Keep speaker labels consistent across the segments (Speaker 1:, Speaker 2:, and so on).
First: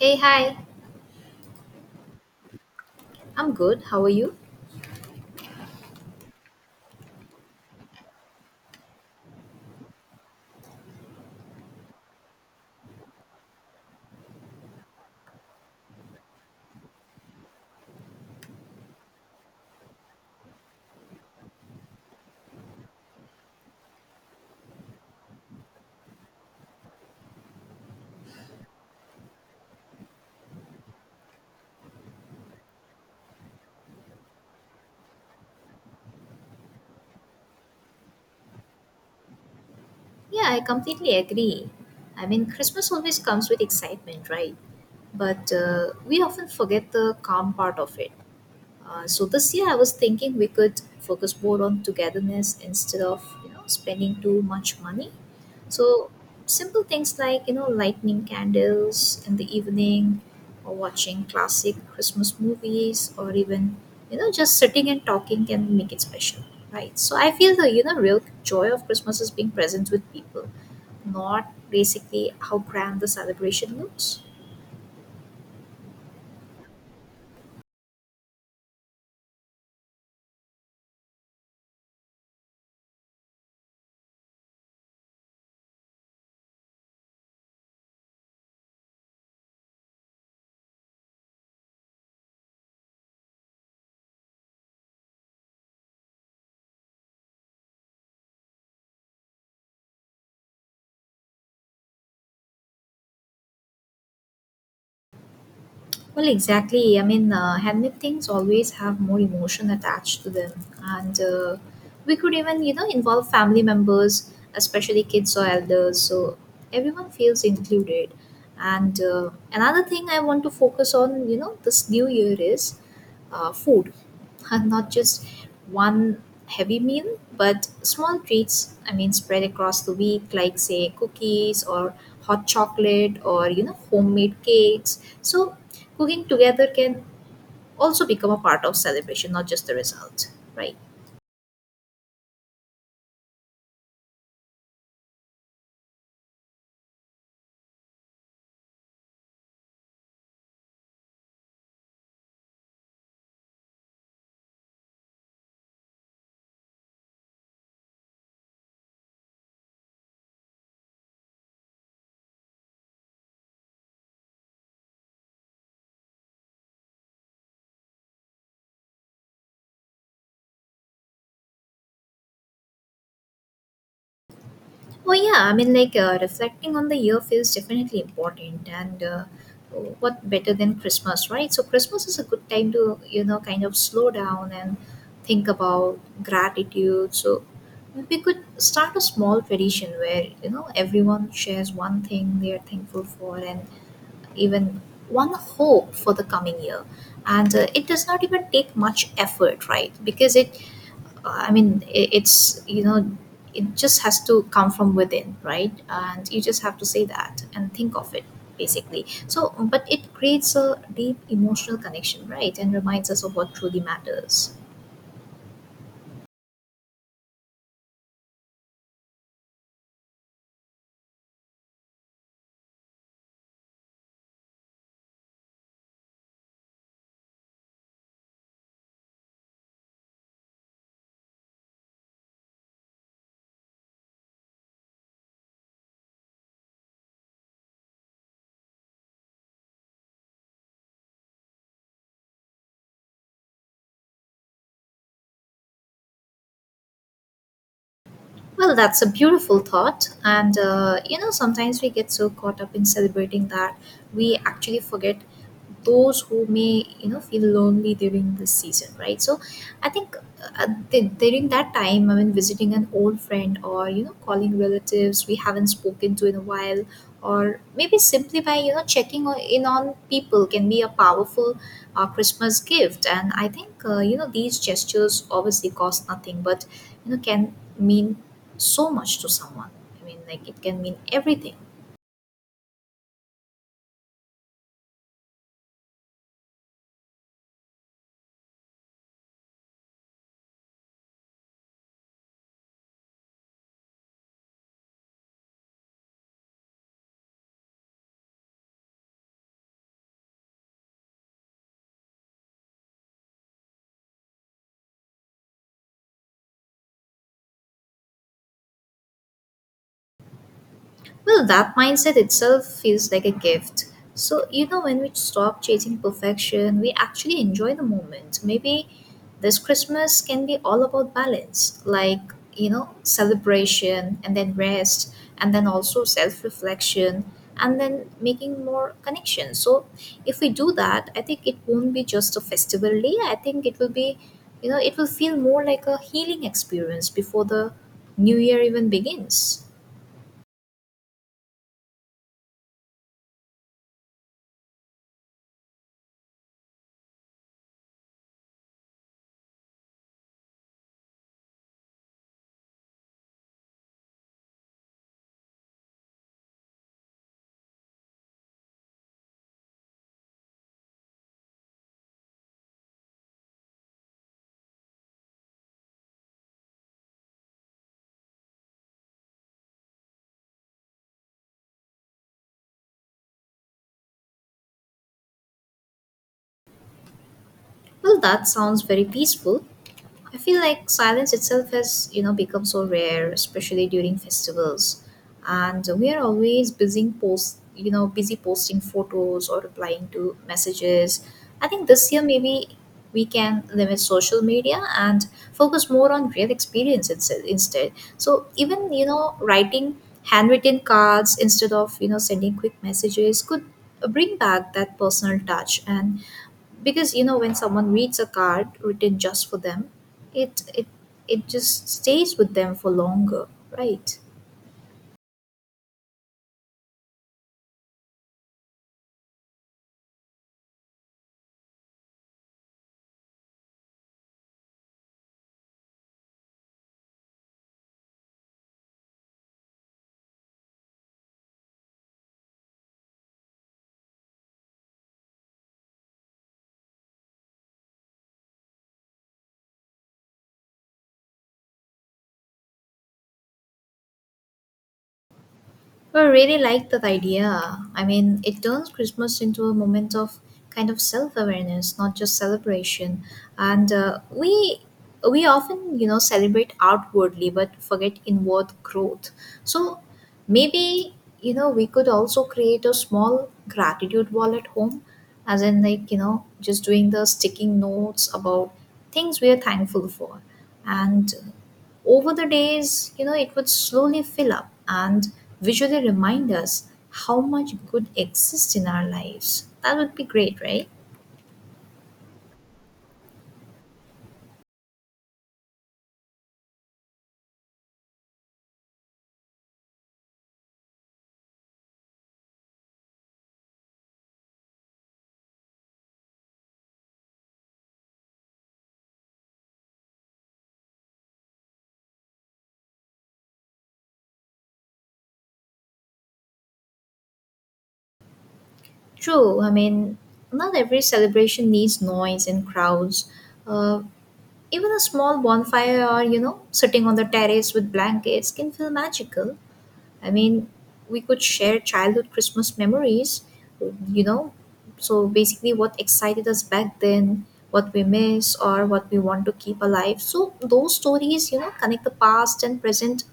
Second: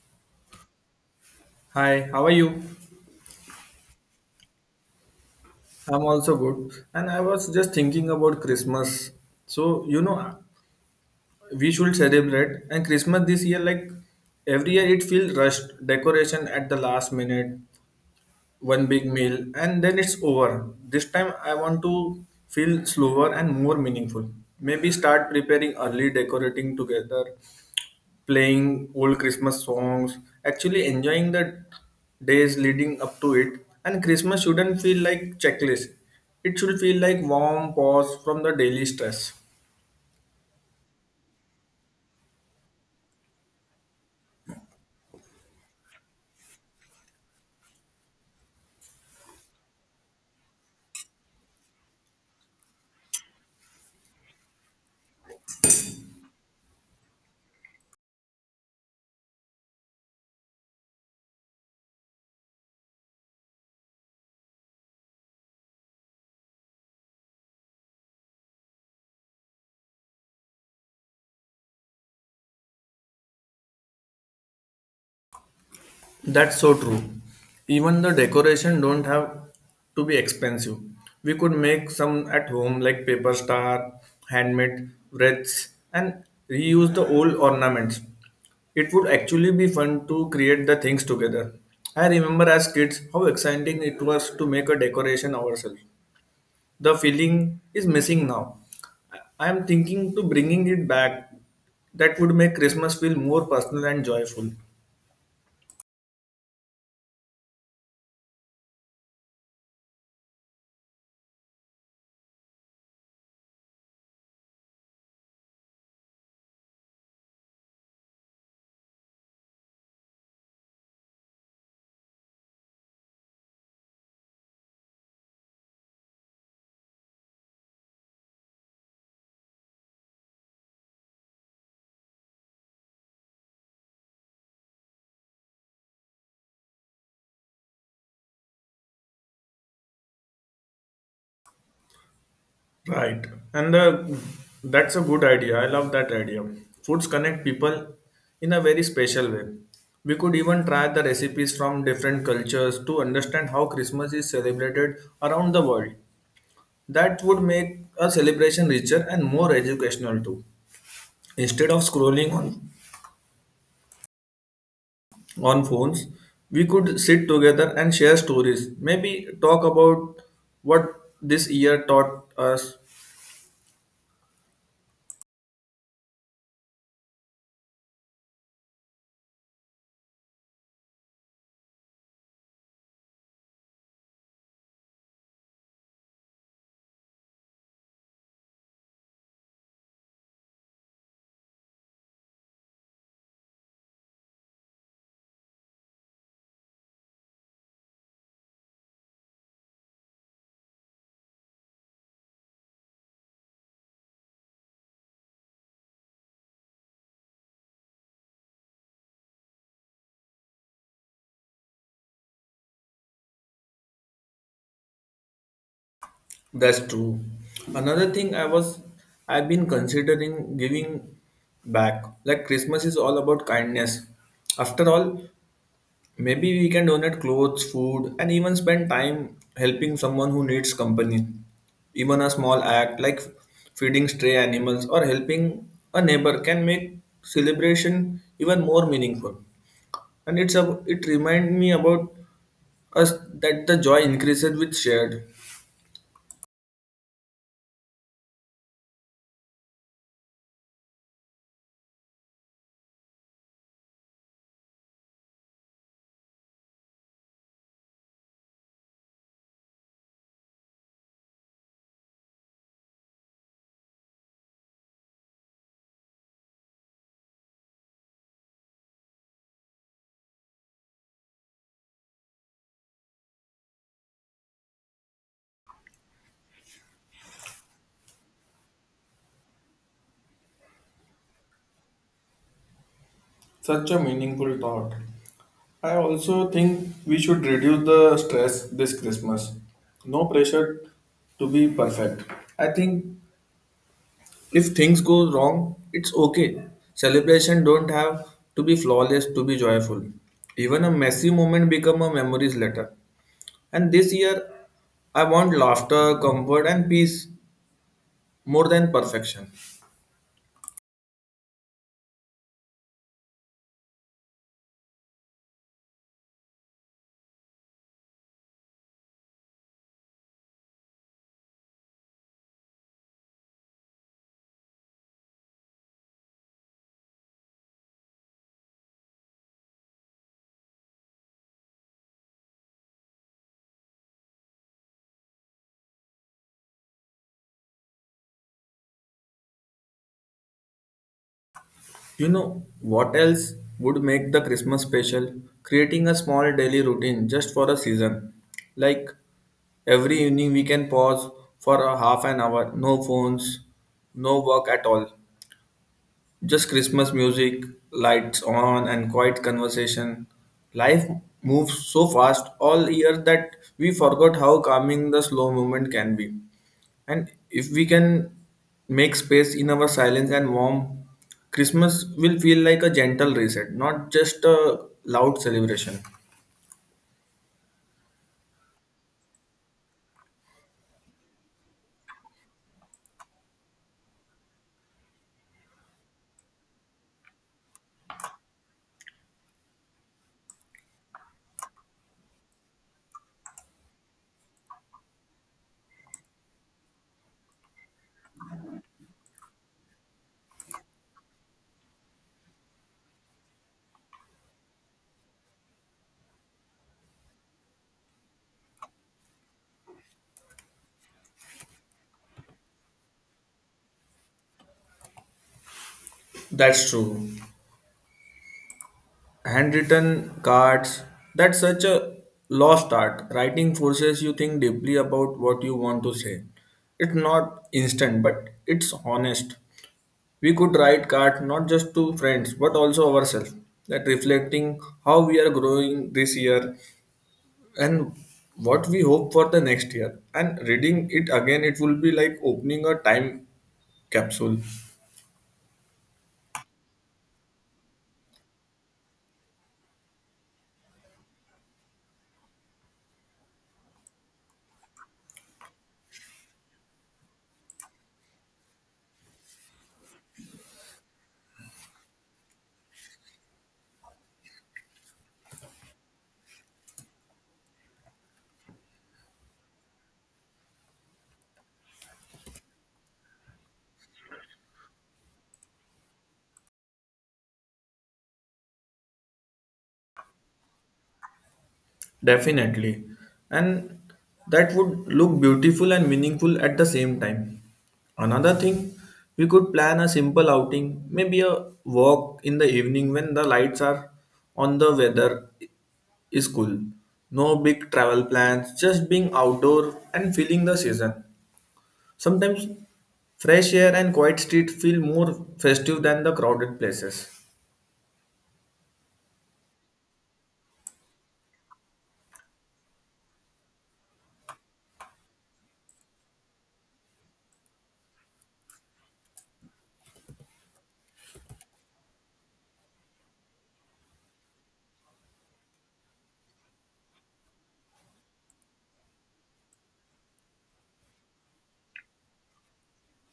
Speaker 1: Hey, hi.
Speaker 2: Hi, how are you?
Speaker 1: I'm good. How are you?
Speaker 2: I'm also good. And I was just thinking about Christmas. So, you know, we should celebrate. And Christmas this year, like every year, it feels rushed, decoration at the last minute, one big meal, and then it's over. This time, I want to feel slower and more meaningful. Maybe start preparing early, decorating together, playing old Christmas songs, actually enjoying the days leading up to it. And Christmas shouldn't feel like checklist. It should feel like warm pause from the daily stress.
Speaker 1: Yeah, I completely agree. I mean, Christmas always comes with excitement, right? But we often forget the calm part of it. So this year I was thinking we could focus more on togetherness instead of spending too much money. So simple things like lighting candles in the evening, or watching classic Christmas movies, or even just sitting and talking can make it special, right? So I feel the real joy of Christmas is being present with people, not basically how grand the celebration looks.
Speaker 2: That's so true. Even the decoration don't have to be expensive. We could make some at home like paper star, handmade wreaths and reuse the old ornaments. It would actually be fun to create the things together. I remember as kids how exciting it was to make a decoration ourselves. The feeling is missing now. I am thinking to bringing it back. That would make Christmas feel more personal and joyful.
Speaker 1: Well, exactly. I mean, handmade things always have more emotion attached to them, and we could even, involve family members, especially kids or elders, so everyone feels included. And another thing I want to focus on, this new year is food. Not just one heavy meal, but small treats. I mean, spread across the week, like say cookies or hot chocolate or homemade cakes. So cooking together can also become a part of celebration, not just the result, right?
Speaker 2: Right. And the, that's a good idea. I love that idea. Foods connect people in a very special way. We could even try the recipes from different cultures to understand how Christmas is celebrated around the world. That would make a celebration richer and more educational too. Instead of scrolling on phones, we could sit together and share stories. Maybe talk about what this year taught us.
Speaker 1: Oh yeah, I mean, like reflecting on the year feels definitely important, and what better than Christmas, right? So, Christmas is a good time to, kind of slow down and think about gratitude. So, we could start a small tradition where, everyone shares one thing they are thankful for and even one hope for the coming year. And it does not even take much effort, right? Because it I mean, it's, it just has to come from within, right? And you just have to say that and think of it basically. So, but it creates a deep emotional connection, right? And reminds us of what truly matters.
Speaker 2: That's true. Another thing I was I've been considering giving back. Like Christmas is all about kindness. After all, maybe we can donate clothes, food, and even spend time helping someone who needs company. Even a small act like feeding stray animals or helping a neighbor can make celebration even more meaningful. It reminds me about us that the joy increases with shared.
Speaker 1: Well, that's a beautiful thought. And, sometimes we get so caught up in celebrating that we actually forget those who may, feel lonely during this season, right? So I think during that time, I mean, visiting an old friend or, calling relatives we haven't spoken to in a while, or maybe simply by, checking in on people can be a powerful Christmas gift. And I think, these gestures obviously cost nothing, but, can mean so much to someone. I mean, like it can mean everything.
Speaker 2: Such a meaningful thought. I also think we should reduce the stress this Christmas. No pressure to be perfect. I think if things go wrong, it's okay. Celebration don't have to be flawless to be joyful. Even a messy moment become a memories later, and this year I want laughter, comfort, and peace more than perfection.
Speaker 1: Well, that mindset itself feels like a gift. So, when we stop chasing perfection, we actually enjoy the moment. Maybe this Christmas can be all about balance, like, celebration and then rest, and then also self reflection, and then making more connections. So, if we do that, I think it won't be just a festival day. I think it will be, you know, it will feel more like a healing experience before the new year even begins.
Speaker 2: You know what else would make the Christmas special? Creating a small daily routine just for a season. Like every evening we can pause for a half an hour, no phones, no work at all. Just Christmas music, lights on, and quiet conversation. Life moves so fast all year that we forgot how calming the slow movement can be. And if we can make space in our silence and warm, Christmas will feel like a gentle reset, not just a loud celebration.
Speaker 1: Well, that sounds very peaceful. I feel like silence itself has, become so rare, especially during festivals. And we are always busy posting photos or replying to messages. I think this year maybe we can limit social media and focus more on real experience instead. So even, writing handwritten cards instead of, sending quick messages could bring back that personal touch and because when someone reads a card written just for them it it it just stays with them for longer, right?
Speaker 2: That's true. Handwritten cards, that's such a lost art. Writing forces you think deeply about what you want to say. It's not instant, but it's honest. We could write cards not just to friends but also ourselves, that reflecting how we are growing this year, and what we hope for the next year. And reading it again, it will be like opening a time capsule.
Speaker 1: I really like that idea. I mean, it turns Christmas into a moment of kind of self-awareness, not just celebration. And we often, celebrate outwardly but forget inward growth. So maybe, we could also create a small gratitude wall at home, as in like, just doing the sticking notes about things we are thankful for. And over the days, it would slowly fill up and visually remind us how much good exists in our lives. That would be great, right?
Speaker 2: Definitely. And that would look beautiful and meaningful at the same time. Another thing, we could plan a simple outing, maybe a walk in the evening when the lights are on, the weather is cool. No big travel plans, just being outdoor and feeling the season. Sometimes fresh air and quiet street feel more festive than the crowded places.
Speaker 1: True. I mean, not every celebration needs noise and crowds. Uh, even a small bonfire or, sitting on the terrace with blankets can feel magical. I mean, we could share childhood Christmas memories, you know. So basically, what excited us back then, what we miss, or what we want to keep alive. So those stories, connect the past and present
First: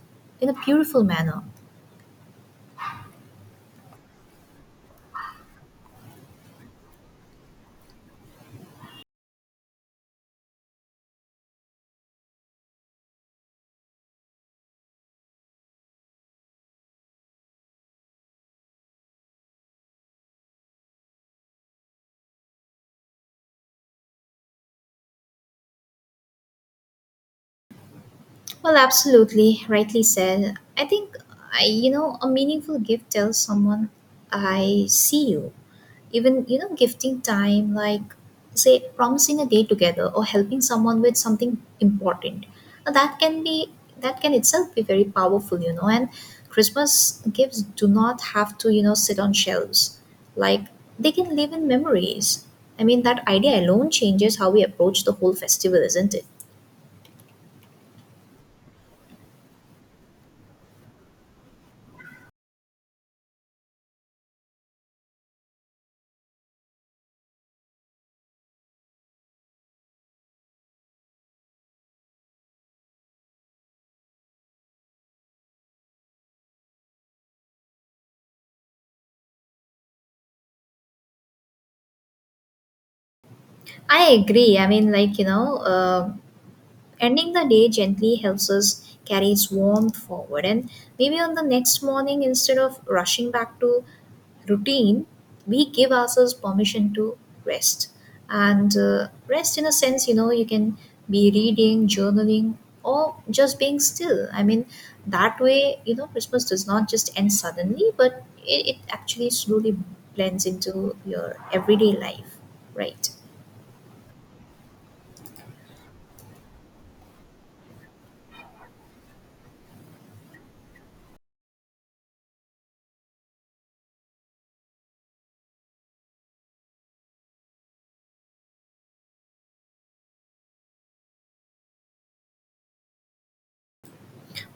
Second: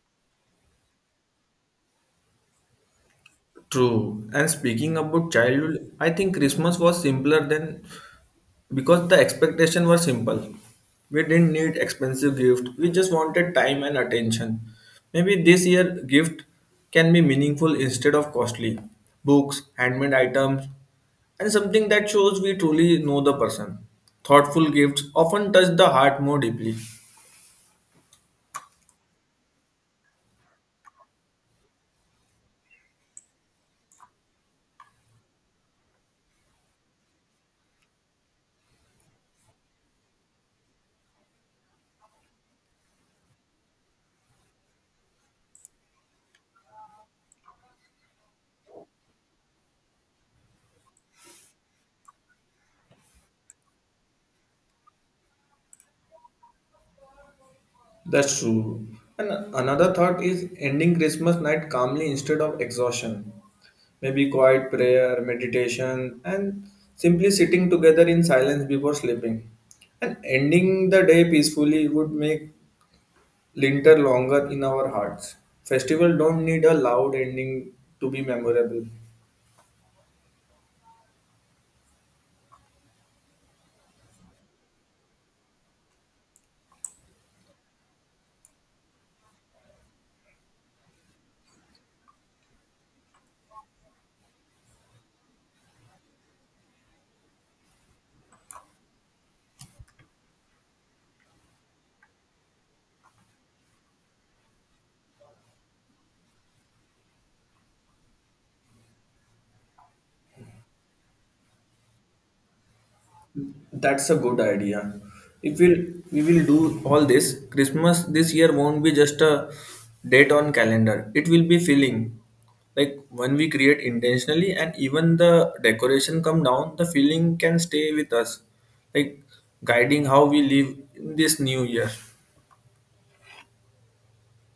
Speaker 1: in a beautiful manner.
Speaker 2: True. And speaking about childhood, I think Christmas was simpler than, because the expectation was simple. We didn't need expensive gift. We just wanted time and attention. Maybe this year gift can be meaningful instead of costly. Books, handmade items, and something that shows we truly know the person. Thoughtful gifts often touch the heart more deeply.
Speaker 1: Well, absolutely, rightly said. I think a meaningful gift tells someone I see you. Even gifting time, like say promising a day together or helping someone with something important. Now, that can itself be very powerful. And Christmas gifts do not have to sit on shelves. Like they can live in memories. I mean, that idea alone changes how we approach the whole festival, isn't it?
Speaker 2: That's true. And another thought is ending Christmas night calmly instead of exhaustion. Maybe quiet prayer, meditation, and simply sitting together in silence before sleeping. And ending the day peacefully would make winter longer in our hearts. Festival don't need a loud ending to be memorable.
Speaker 1: I agree. I mean, like, ending the day gently helps us carry its warmth forward. And maybe on the next morning, instead of rushing back to routine, we give ourselves permission to rest. And rest, in a sense, you can be reading, journaling, or just being still. I mean, that way, Christmas does not just end suddenly, but it actually slowly blends into your everyday life, right?
Speaker 2: That's a good idea. If we'll, we will do all this, Christmas this year won't be just a date on calendar. It will be feeling like when we create intentionally, and even the decoration come down, the feeling can stay with us, like guiding how we live in this new year.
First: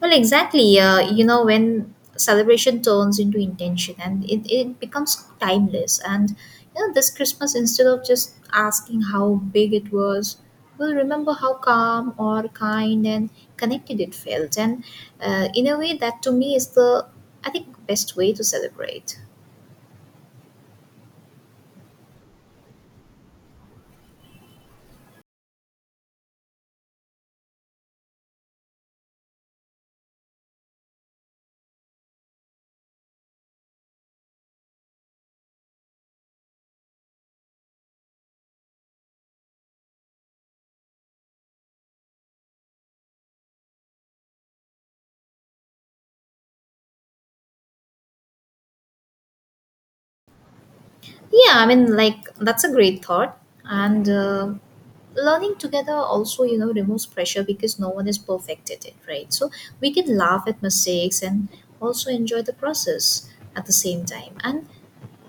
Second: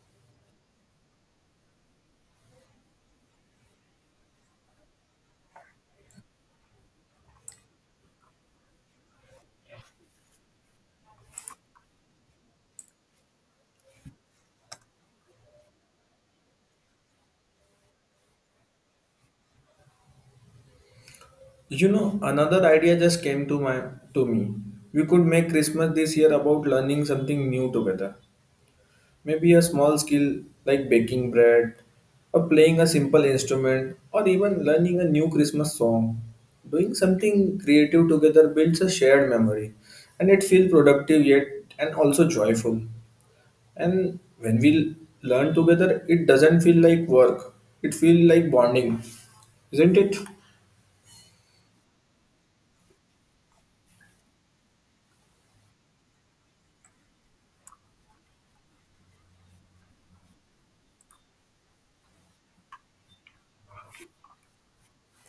Speaker 1: Well, exactly. When celebration turns into intention and it becomes timeless. And, this Christmas, instead of just asking how big it was, we'll remember how calm or kind and connected it felt. And in a way, that to me is the, I think, best way to celebrate.
Speaker 2: You know, another idea just came to my to me. We could make Christmas this year about learning something new together. Maybe a small skill like baking bread, or playing a simple instrument, or even learning a new Christmas song. Doing something creative together builds a shared memory and it feels productive yet and also joyful. And when we learn together, it doesn't feel like work, it feels like bonding, isn't it?
Speaker 1: Yeah, I mean, like, that's a great thought. And learning together also, removes pressure because no one is perfect at it, right? So we can laugh at mistakes and also enjoy the process at the same time. And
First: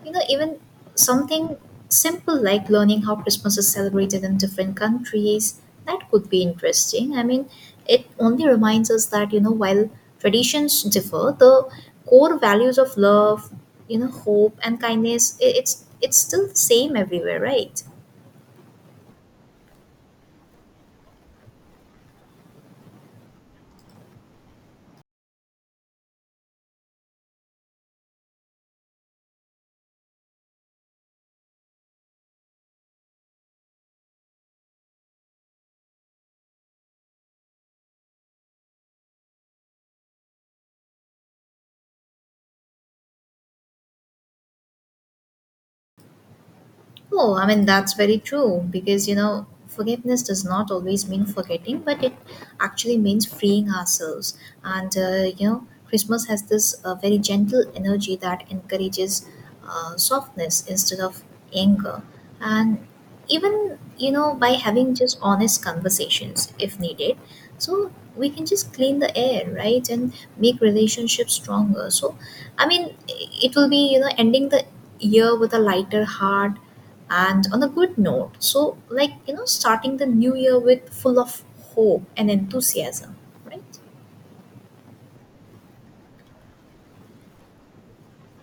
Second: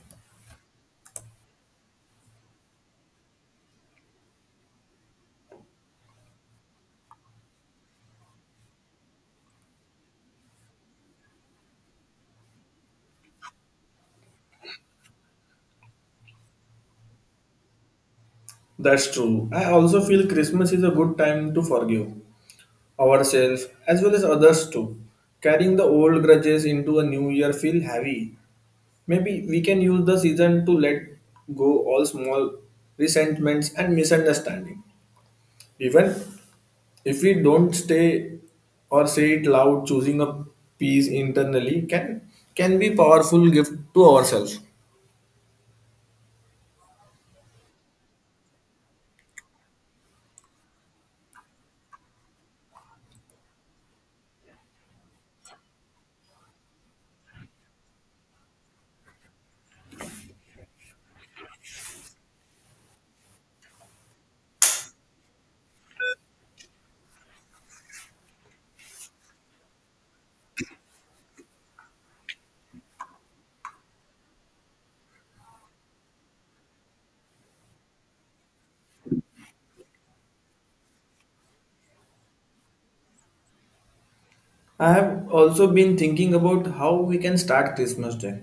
Speaker 1: even something simple like learning how Christmas is celebrated in different countries, that could be interesting. I mean, it only reminds us that, while traditions differ, the core values of love, hope and kindness, it's still the same everywhere, right?
Speaker 2: That's true. I also feel Christmas is a good time to forgive ourselves as well as others too. Carrying the old grudges into a new year feel heavy. Maybe we can use the season to let go all small resentments and misunderstanding. Even if we don't stay or say it loud, choosing a peace internally can be powerful gift to ourselves.
Speaker 1: Oh, I mean, that's very true because, forgiveness does not always mean forgetting, but it actually means freeing ourselves. And, Christmas has this very gentle energy that encourages softness instead of anger. And even, by having just honest conversations if needed. So we can just clean the air, right? And make relationships stronger. So, I mean, it will be, ending the year with a lighter heart and on a good note so like starting the new year with full of hope and enthusiasm, right?
Speaker 2: I have also been thinking about how we can start Christmas Day.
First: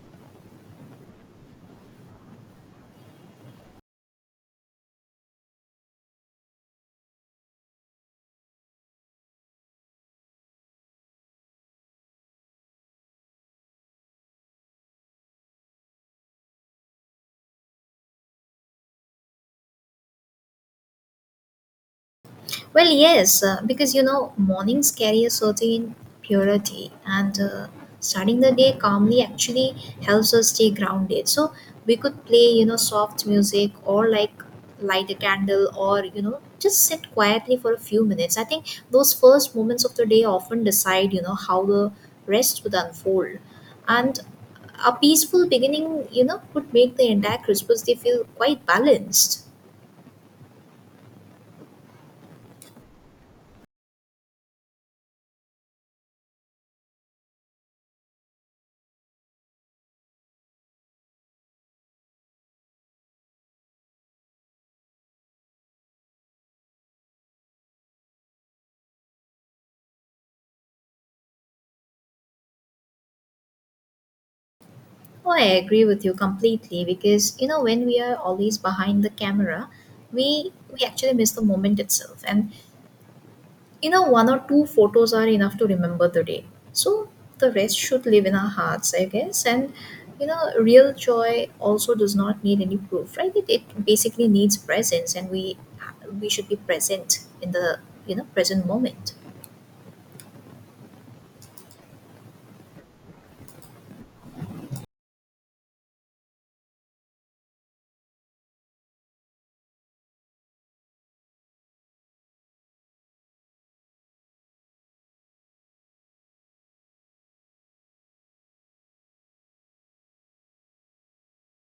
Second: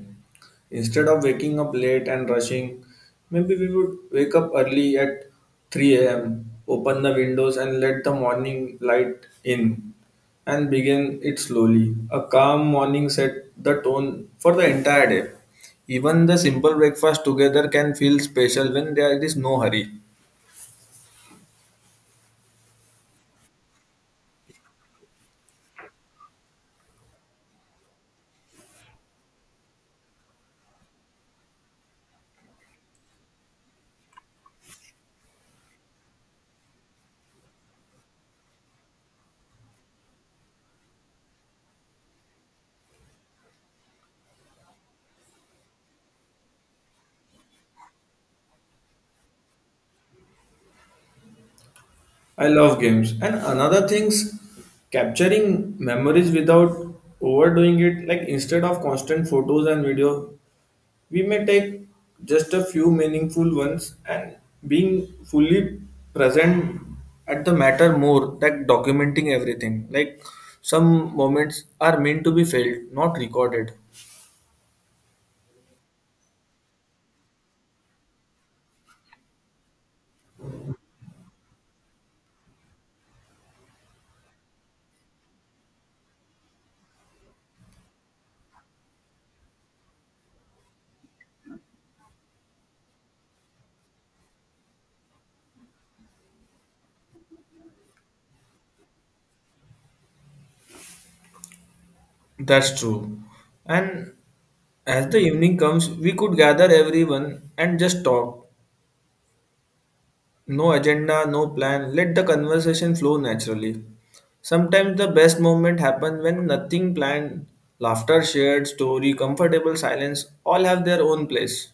Speaker 2: Instead of waking up late and rushing, maybe we would wake up early at 3 a.m., open the windows and let the morning light in, and begin it slowly. A calm morning set the tone for the entire day. Even the simple breakfast together can feel special when there is no hurry.
Speaker 1: Well, yes, because mornings carry a certain purity, and starting the day calmly actually helps us stay grounded. So we could play, soft music or like light a candle or, just sit quietly for a few minutes. I think those first moments of the day often decide, how the rest would unfold. And a peaceful beginning, would make the entire Christmas day feel quite balanced.
Speaker 2: I love games. And another thing's capturing memories without overdoing it. Like instead of constant photos and video, we may take just a few meaningful ones and being fully present at the matter more than documenting everything. Like some moments are meant to be felt, not recorded.
Speaker 1: Oh, I agree with you completely because when we are always behind the camera, we actually miss the moment itself, and one or two photos are enough to remember the day. So the rest should live in our hearts, I guess. And real joy also does not need any proof, right? It basically needs presence, and we should be present in the present moment.
Speaker 2: That's true. And as the evening comes, we could gather everyone and just talk. No agenda, no plan. Let the conversation flow naturally. Sometimes the best moment happens when nothing planned, laughter shared, story, comfortable silence, all have their own place.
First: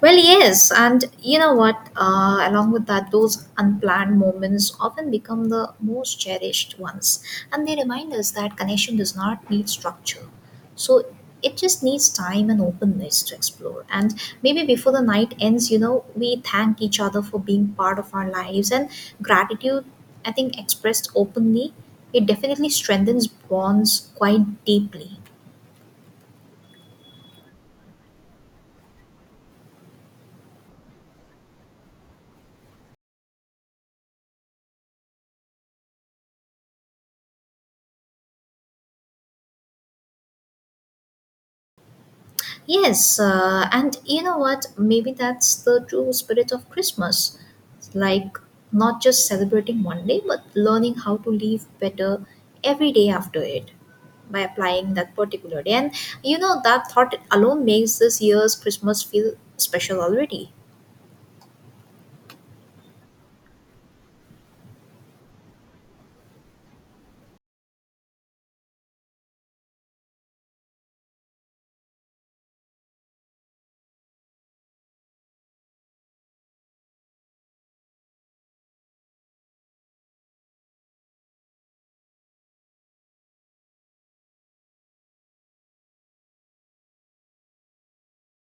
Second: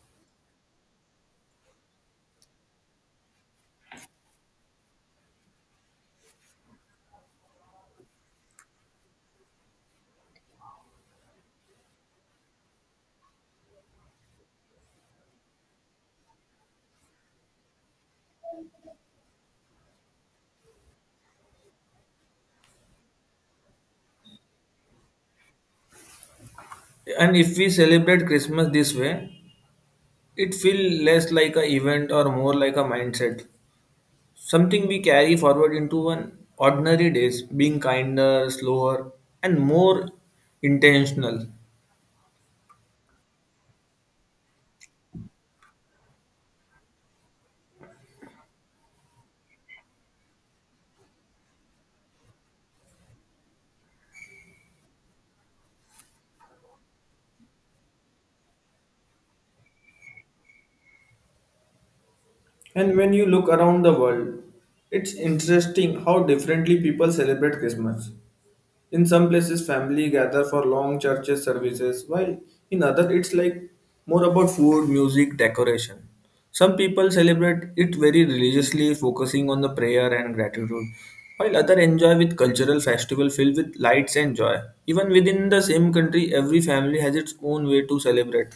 Speaker 1: Well, yes, and you know what? Along with that, those unplanned moments often become the most cherished ones, and they remind us that connection does not need structure. So it just needs time and openness to explore. And maybe before the night ends, we thank each other for being part of our lives, and gratitude, I think, expressed openly, it definitely strengthens bonds quite deeply.
Speaker 2: And if we celebrate Christmas this way, it feels less like an event or more like a mindset. Something we carry forward into an ordinary days, being kinder, slower, and more intentional.
Speaker 1: Yes, and you know what? Maybe that's the true spirit of Christmas. Like, not just celebrating one day, but learning how to live better every day after it by applying that particular day. And that thought alone makes this year's Christmas feel special already.
Speaker 2: And when you look around the world, it's interesting how differently people celebrate Christmas. In some places, family gather for long churches services, while in other, it's like more about food, music, decoration. Some people celebrate it very religiously, focusing on the prayer and gratitude, while others enjoy with cultural festival filled with lights and joy. Even within the same country, every family has its own way to celebrate.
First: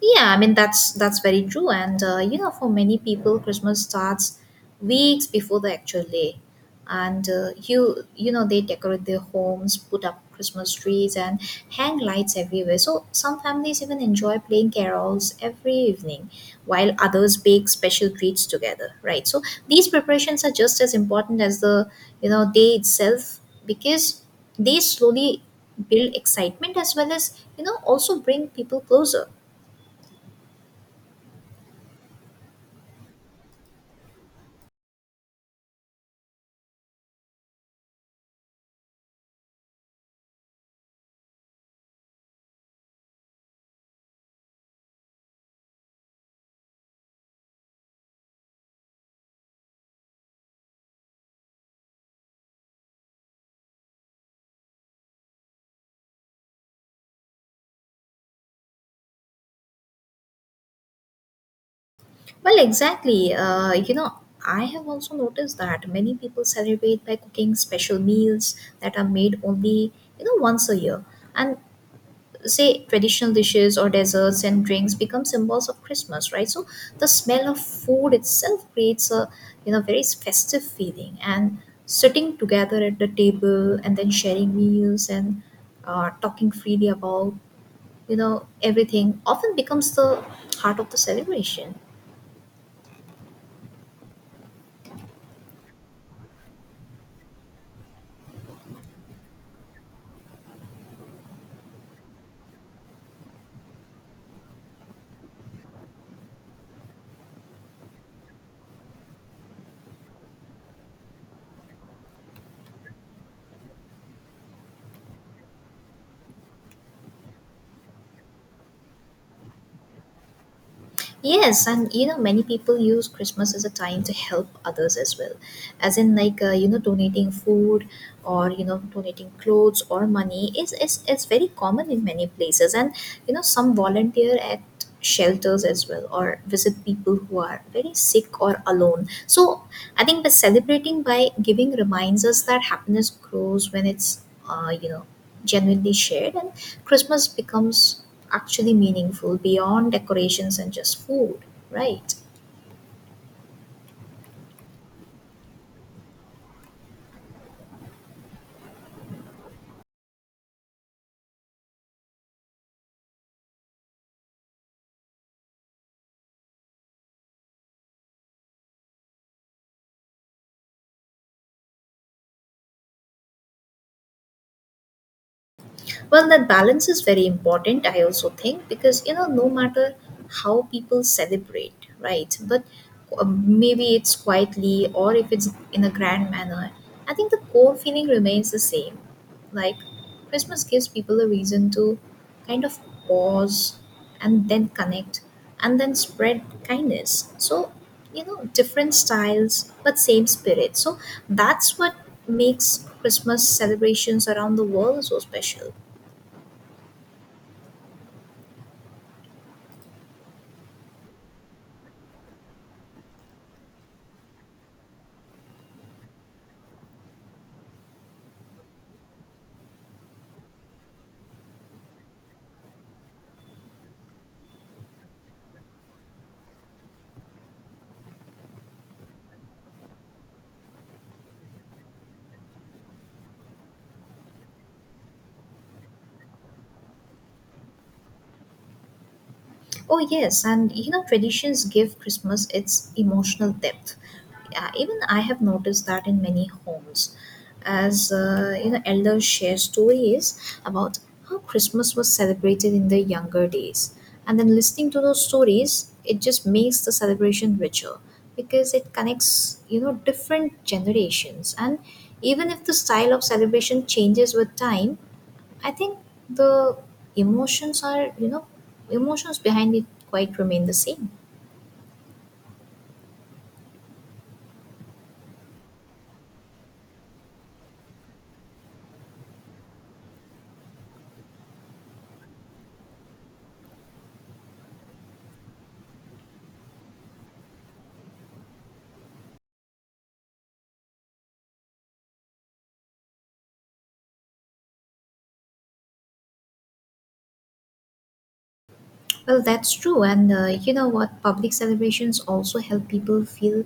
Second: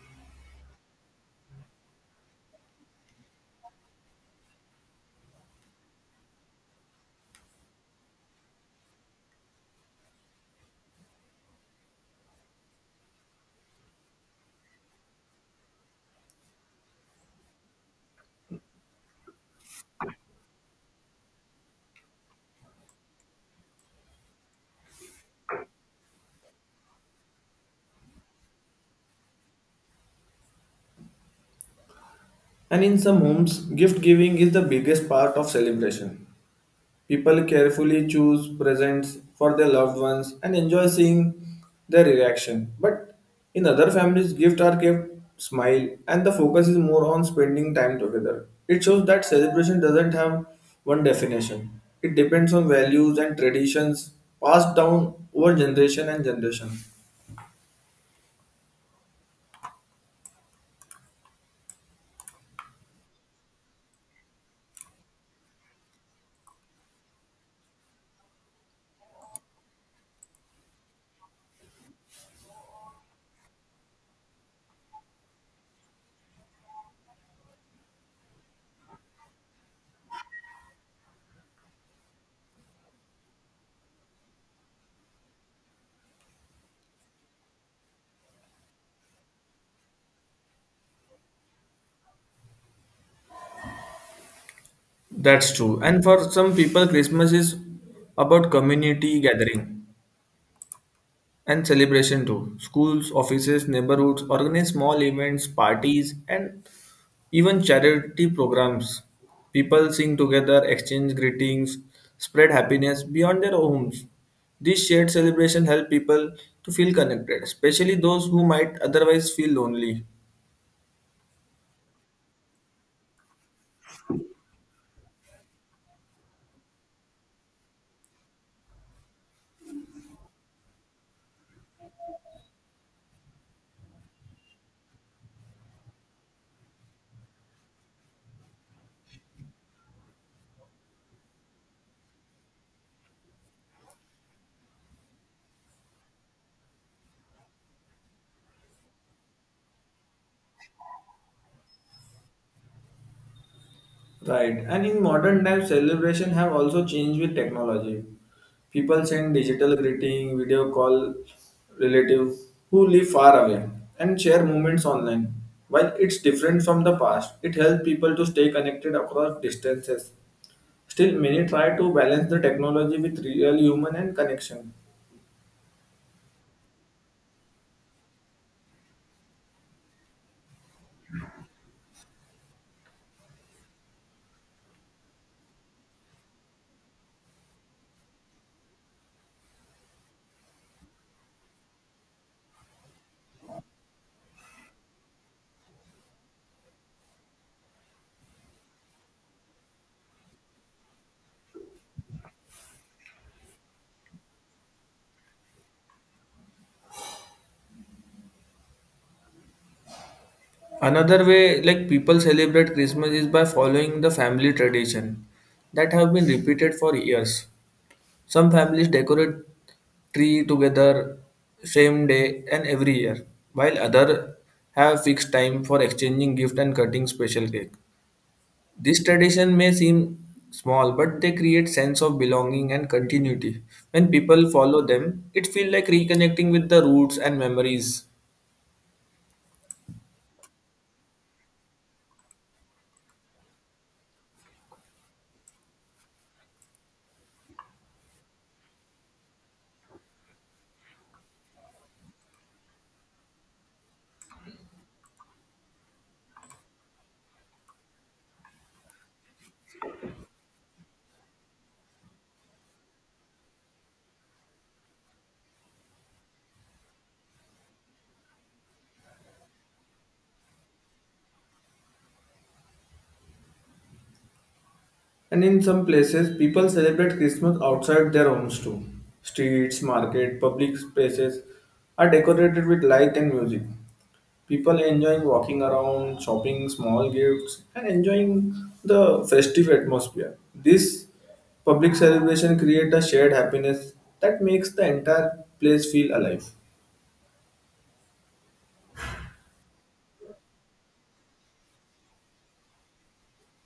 Speaker 1: Yeah, I mean that's very true, and for many people, Christmas starts weeks before the actual day, and they decorate their homes, put up Christmas trees, and hang lights everywhere. So some families even enjoy playing carols every evening, while others bake special treats together. Right. So these preparations are just as important as the day itself because they slowly build excitement as well as also bring people closer.
Speaker 2: And in some homes, gift giving is the biggest part of celebration. People carefully choose presents for their loved ones and enjoy seeing their reaction. But in other families, gifts are kept smile and the focus is more on spending time together. It shows that celebration doesn't have one definition. It depends on values and traditions passed down over generation and generation.
Speaker 1: Well, exactly. You know, I have also noticed that many people celebrate by cooking special meals that are made only, once a year. And say traditional dishes or desserts and drinks become symbols of Christmas, right? So the smell of food itself creates a, very festive feeling. And sitting together at the table and then sharing meals and talking freely about, everything often becomes the heart of the celebration.
Speaker 2: That's true. And for some people, Christmas is about community gathering and celebration too. Schools, offices, neighborhoods organize small events, parties, and even charity programs. People sing together, exchange greetings, spread happiness beyond their homes. This shared celebration helps people to feel connected, especially those who might otherwise feel lonely.
Speaker 1: Yes, and you know, many people use Christmas as a time to help others as well, as in like you know, donating food or you know, donating clothes or money is very common in many places, and you know, some volunteer at shelters as well or visit people who are very sick or alone. So I think the celebrating by giving reminds us that happiness grows when it's you know genuinely shared, and Christmas becomes actually meaningful beyond decorations and just food, right?
Speaker 2: Right. And in modern times, celebration have also changed with technology. People send digital greeting, video call relative who live far away and share moments online. While it's different from the past, it helps people to stay connected across distances. Still, many try to balance the technology with real human and connection.
Speaker 1: Well, that balance is very important, I also think, because you know, no matter how people celebrate, right? But maybe it's quietly or if it's in a grand manner, I think the core feeling remains the same. Like, Christmas gives people a reason to kind of pause and then connect and then spread kindness. So, you know, different styles but same spirit. So, that's what makes Christmas celebrations around the world so special.
Speaker 2: Another way like people celebrate Christmas is by following the family tradition that have been repeated for years. Some families decorate tree together same day and every year, while other have fixed time for exchanging gift and cutting special cake. This tradition may seem small, but they create sense of belonging and continuity. When people follow them, it feels like reconnecting with the roots and memories.
Speaker 1: Oh, yes. And you know, traditions give Christmas its emotional depth. Even I have noticed that in many homes, as you know, elders share stories about how Christmas was celebrated in their younger days. And then listening to those stories, it just makes the celebration richer because it connects, you know, different generations. And even if the style of celebration changes with time, I think the emotions are, emotions behind it quite remain the same.
Speaker 2: And in some places, people celebrate Christmas outside their homes too. Streets, market, public spaces are decorated with light and music. People enjoying walking around, shopping small gifts, and enjoying the festive atmosphere. This public celebration creates a shared happiness that makes the entire place feel alive.
Speaker 1: Well, that's true. And you know what? Public celebrations also help people feel,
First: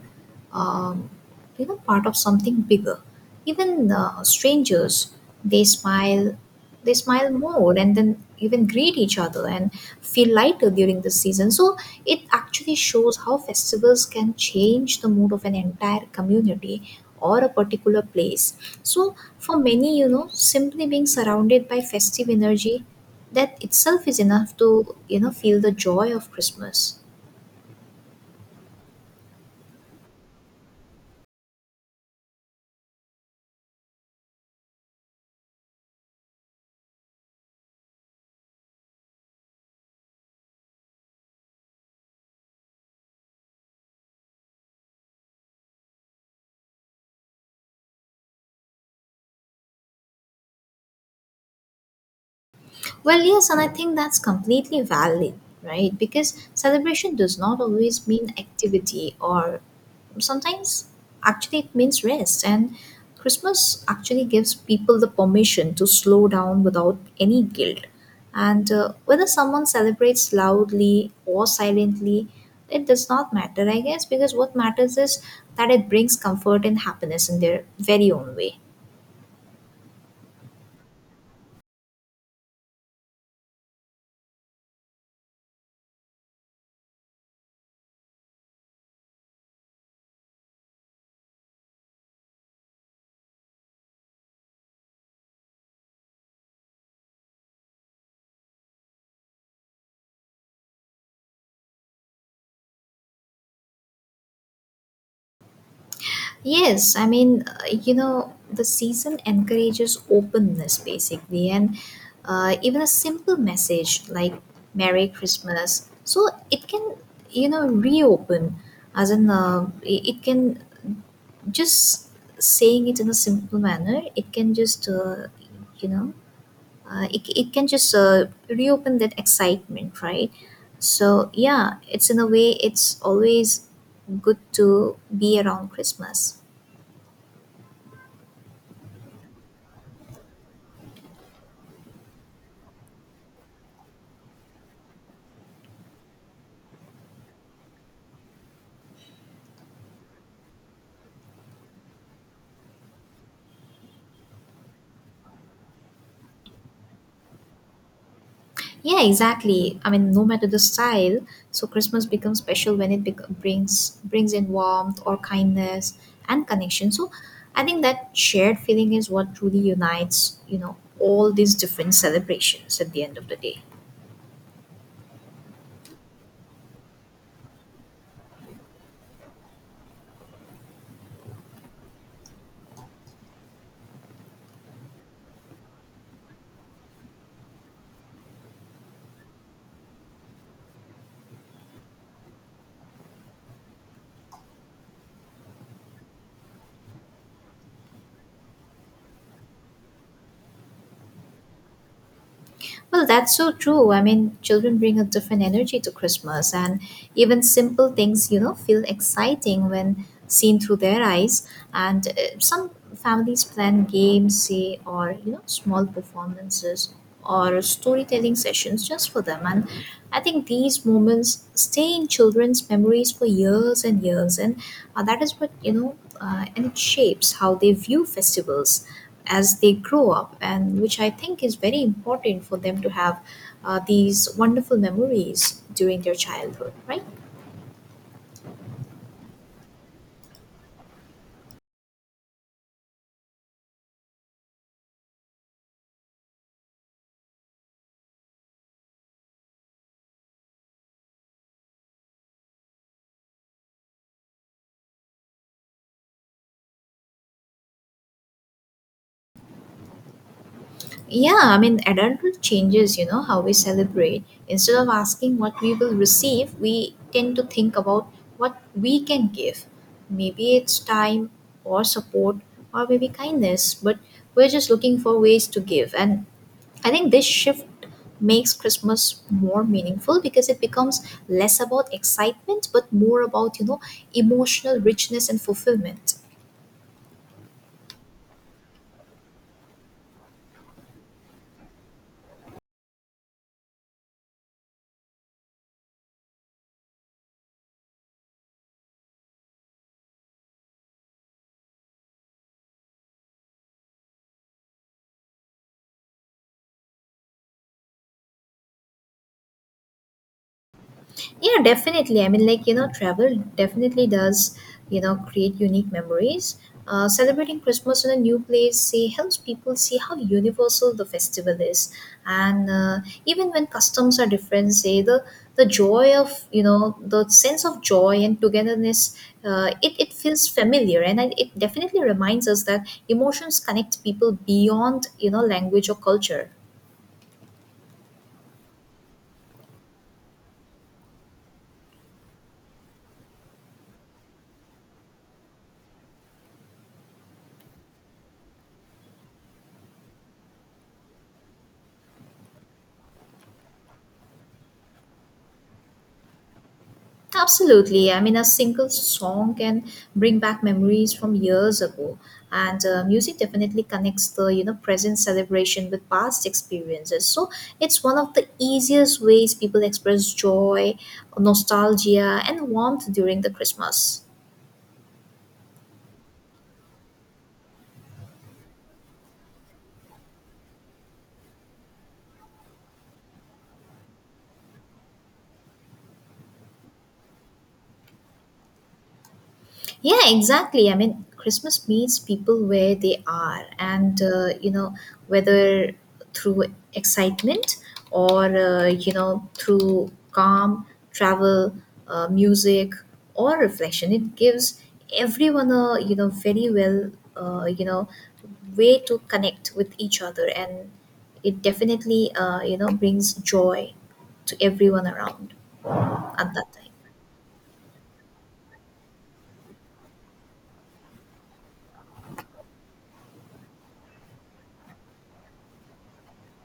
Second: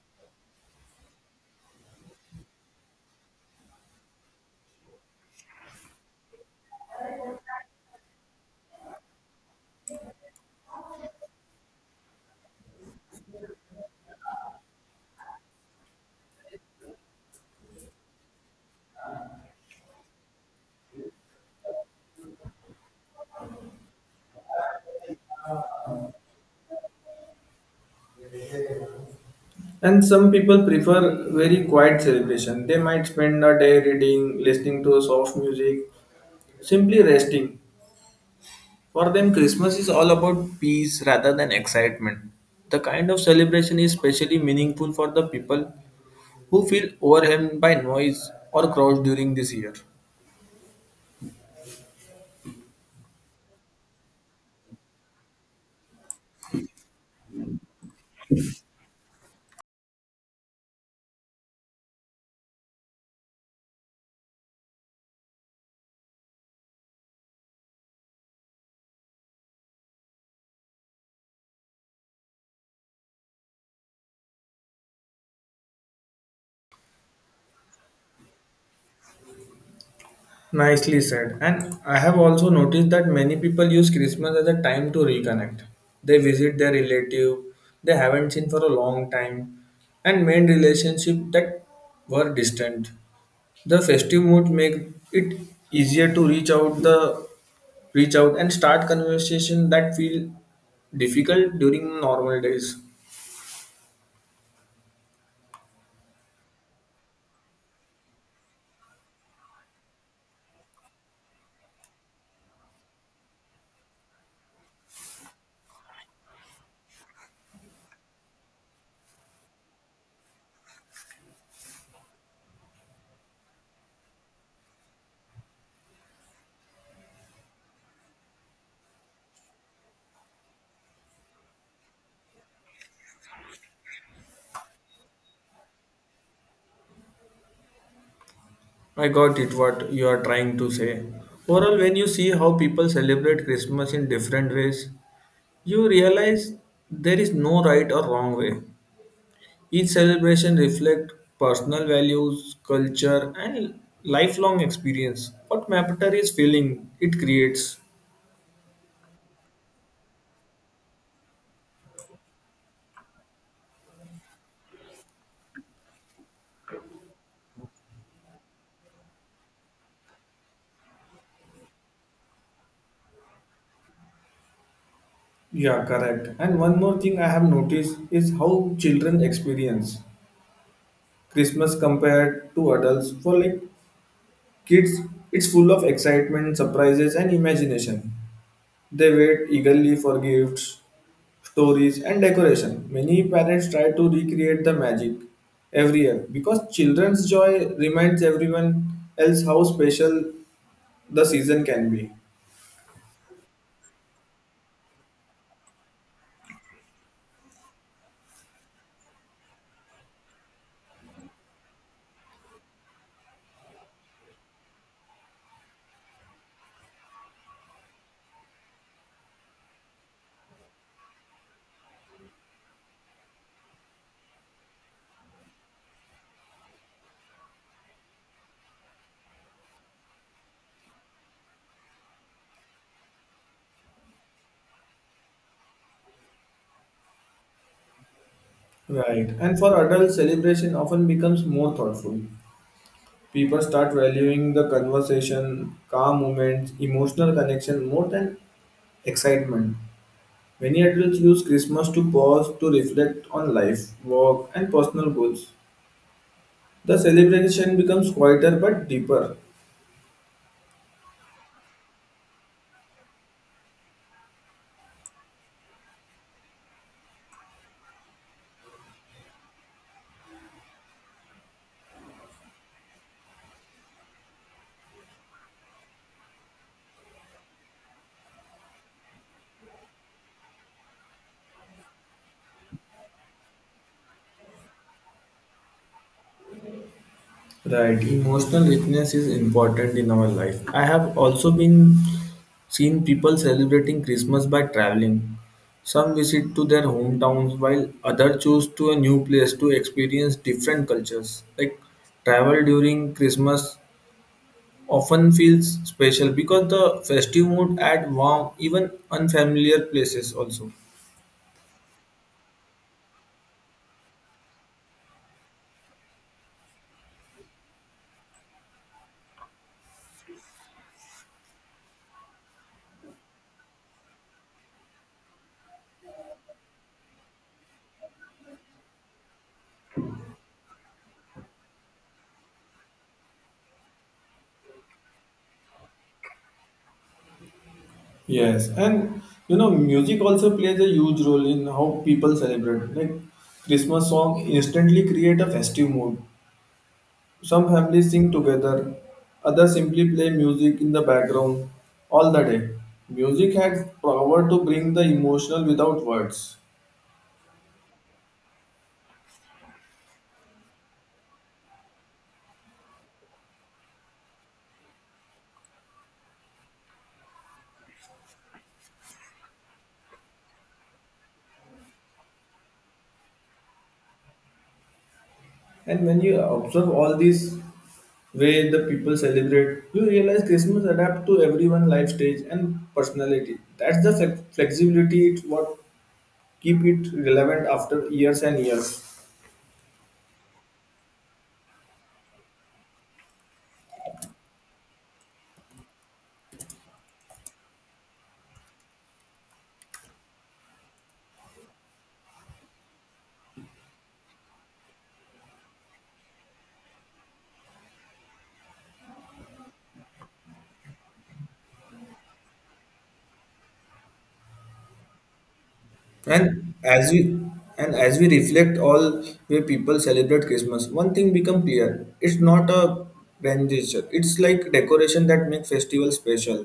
Speaker 1: um, you know, part of something bigger. Even strangers, they smile, they smile more, and then even greet each other and feel lighter during the season. So it actually shows how festivals can change the mood of an entire community or a particular place. So for many, you know, simply being surrounded by festive energy that itself is enough to you know feel the joy of Christmas.
Speaker 2: And some people prefer very quiet celebration. They might spend a day reading, listening to soft music, simply resting. For them, Christmas is all about peace rather than excitement. The kind of celebration is especially meaningful for the people who feel overwhelmed by noise or crowds during this year.
Speaker 1: Well, yes, and I think that's completely valid, right? Because celebration does not always mean activity, or sometimes actually it means rest. And Christmas actually gives people the permission to slow down without any guilt. And whether someone celebrates loudly or silently, it does not matter, I guess, because what matters is that it brings comfort and happiness in their very own way.
Speaker 2: Nicely said. And I have also noticed that many people use Christmas as a time to reconnect. They visit their relative they haven't seen for a long time and mend relationship that were distant. The festive mood make it easier to reach out and start conversation that feel difficult during normal days.
Speaker 1: Yes, I mean, you know, the season encourages openness basically, and even a simple message like Merry Christmas. So it can, you know, reopen, as in, it can just saying it in a simple manner, it can just, you know, it can just reopen that excitement, right? So, yeah, it's in a way, it's always good to be around Christmas.
Speaker 2: I got it what you are trying to say. Overall, when you see how people celebrate Christmas in different ways, you realize there is no right or wrong way. Each celebration reflects personal values, culture, and lifelong experience. What matter is feeling it creates.
Speaker 1: Yeah, exactly. I mean, no matter the style, so Christmas becomes special when it brings in warmth or kindness and connection. So, I think that shared feeling is what truly unites, you know, all these different celebrations at the end of the day.
Speaker 2: Yeah, correct. And one more thing I have noticed is how children experience Christmas compared to adults. For like kids, it's full of excitement, surprises, and imagination. They wait eagerly for gifts, stories, and decoration. Many parents try to recreate the magic every year because children's joy reminds everyone else how special the season can be.
Speaker 1: Well, that's so true. I mean, children bring a different energy to Christmas, and even simple things, you know, feel exciting when seen through their eyes. And some families plan games, say, or, you know, small performances or storytelling sessions just for them. And I think these moments stay in children's memories for years and years. And that is what you know, and it shapes how they view festivals as they grow up, and which I think is very important for them to have these wonderful memories during their childhood, right?
Speaker 2: Right. And for adults, celebration often becomes more thoughtful. People start valuing the conversation, calm moments, emotional connection more than excitement. Many adults use Christmas to pause to reflect on life, work, and personal goals. The celebration becomes quieter but deeper.
Speaker 1: Yeah, I mean, adulthood changes, you know, how we celebrate. Instead of asking what we will receive, we tend to think about what we can give. Maybe it's time or support or maybe kindness, but we're just looking for ways to give. And I think this shift makes Christmas more meaningful because it becomes less about excitement but more about, you know, emotional richness and fulfillment.
Speaker 2: Right, emotional richness is important in our life. I have also been seen people celebrating Christmas by traveling. Some visit to their hometowns while others choose to a new place to experience different cultures. Like travel during Christmas often feels special because the festive mood adds warm even unfamiliar places also.
Speaker 1: Yeah, definitely. I mean, like, you know, travel definitely does, you know, create unique memories. Celebrating Christmas in a new place say, helps people see how universal the festival is. And even when customs are different, say, the joy of, you know, the sense of joy and togetherness, it feels familiar. And it definitely reminds us that emotions connect people beyond, you know, language or culture.
Speaker 2: Yes, and you know, music also plays a huge role in how people celebrate. Like Christmas song instantly create a festive mood. Some families sing together, others simply play music in the background all the day. Music has power to bring the emotional without words.
Speaker 1: Absolutely. I mean, a single song can bring back memories from years ago, and music definitely connects the you know present celebration with past experiences. So it's one of the easiest ways people express joy, nostalgia, and warmth during the Christmas.
Speaker 2: And when you observe all these way the people celebrate, you realize Christmas adapt to everyone's life stage and personality. That's the flexibility it's what keep it relevant after years and years.
Speaker 1: Yeah, exactly. I mean, Christmas meets people where they are, and you know, whether through excitement or you know, through calm, travel, music, or reflection, it gives everyone a you know very well you know way to connect with each other, and it definitely you know brings joy to everyone around at that
Speaker 2: And
Speaker 1: time.
Speaker 2: as we and as we reflect all where people celebrate Christmas, one thing become clear: it's not a grand gesture. It's like decoration that makes festival special,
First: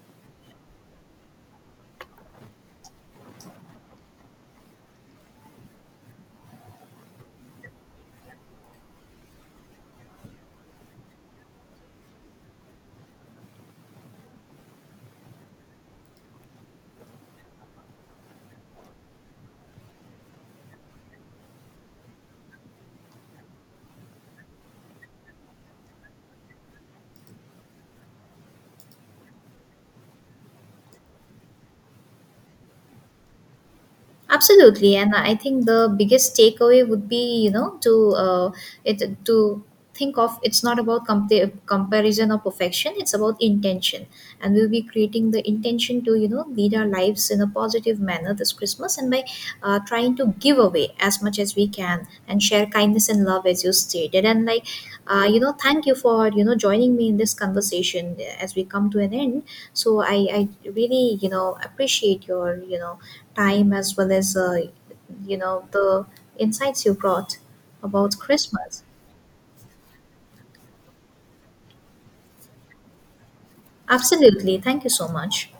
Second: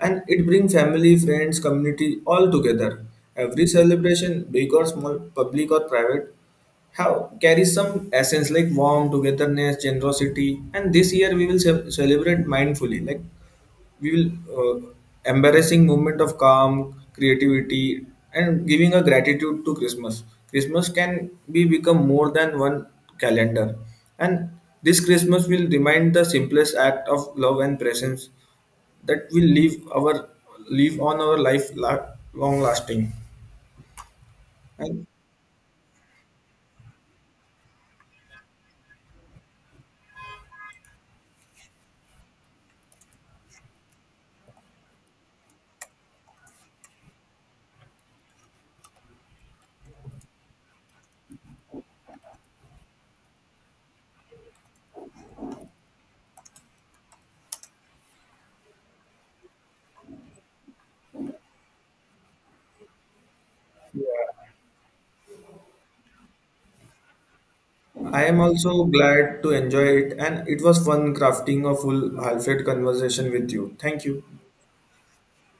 Speaker 2: and it brings family, friends, community all together. Every celebration, big or small, public or private, have carries some essence like warmth, togetherness, generosity. And this year we will celebrate mindfully, like we will uh, embarrassing moment of calm creativity and giving a gratitude to Christmas. Christmas can be become more than one calendar, and this Christmas will remind the simplest act of love and presence that will leave our leave on our life la- long lasting.
Speaker 1: Absolutely,
Speaker 2: And
Speaker 1: and I think the biggest takeaway would be you know to it to think of it's not about comparison or perfection, it's about intention. And we'll be creating the intention to you know lead our lives in a positive manner this Christmas, and by trying to give away as much as we can and share kindness and love as you stated. And like you know thank you for you know joining me in this conversation as we come to an end. So I really you know appreciate your you know time as well as you know the insights you brought about
Speaker 2: I am
Speaker 1: Christmas.
Speaker 2: also glad to enjoy it, and it was fun crafting a full heartfelt conversation with you. Thank you.
Speaker 1: Absolutely. Thank you so much.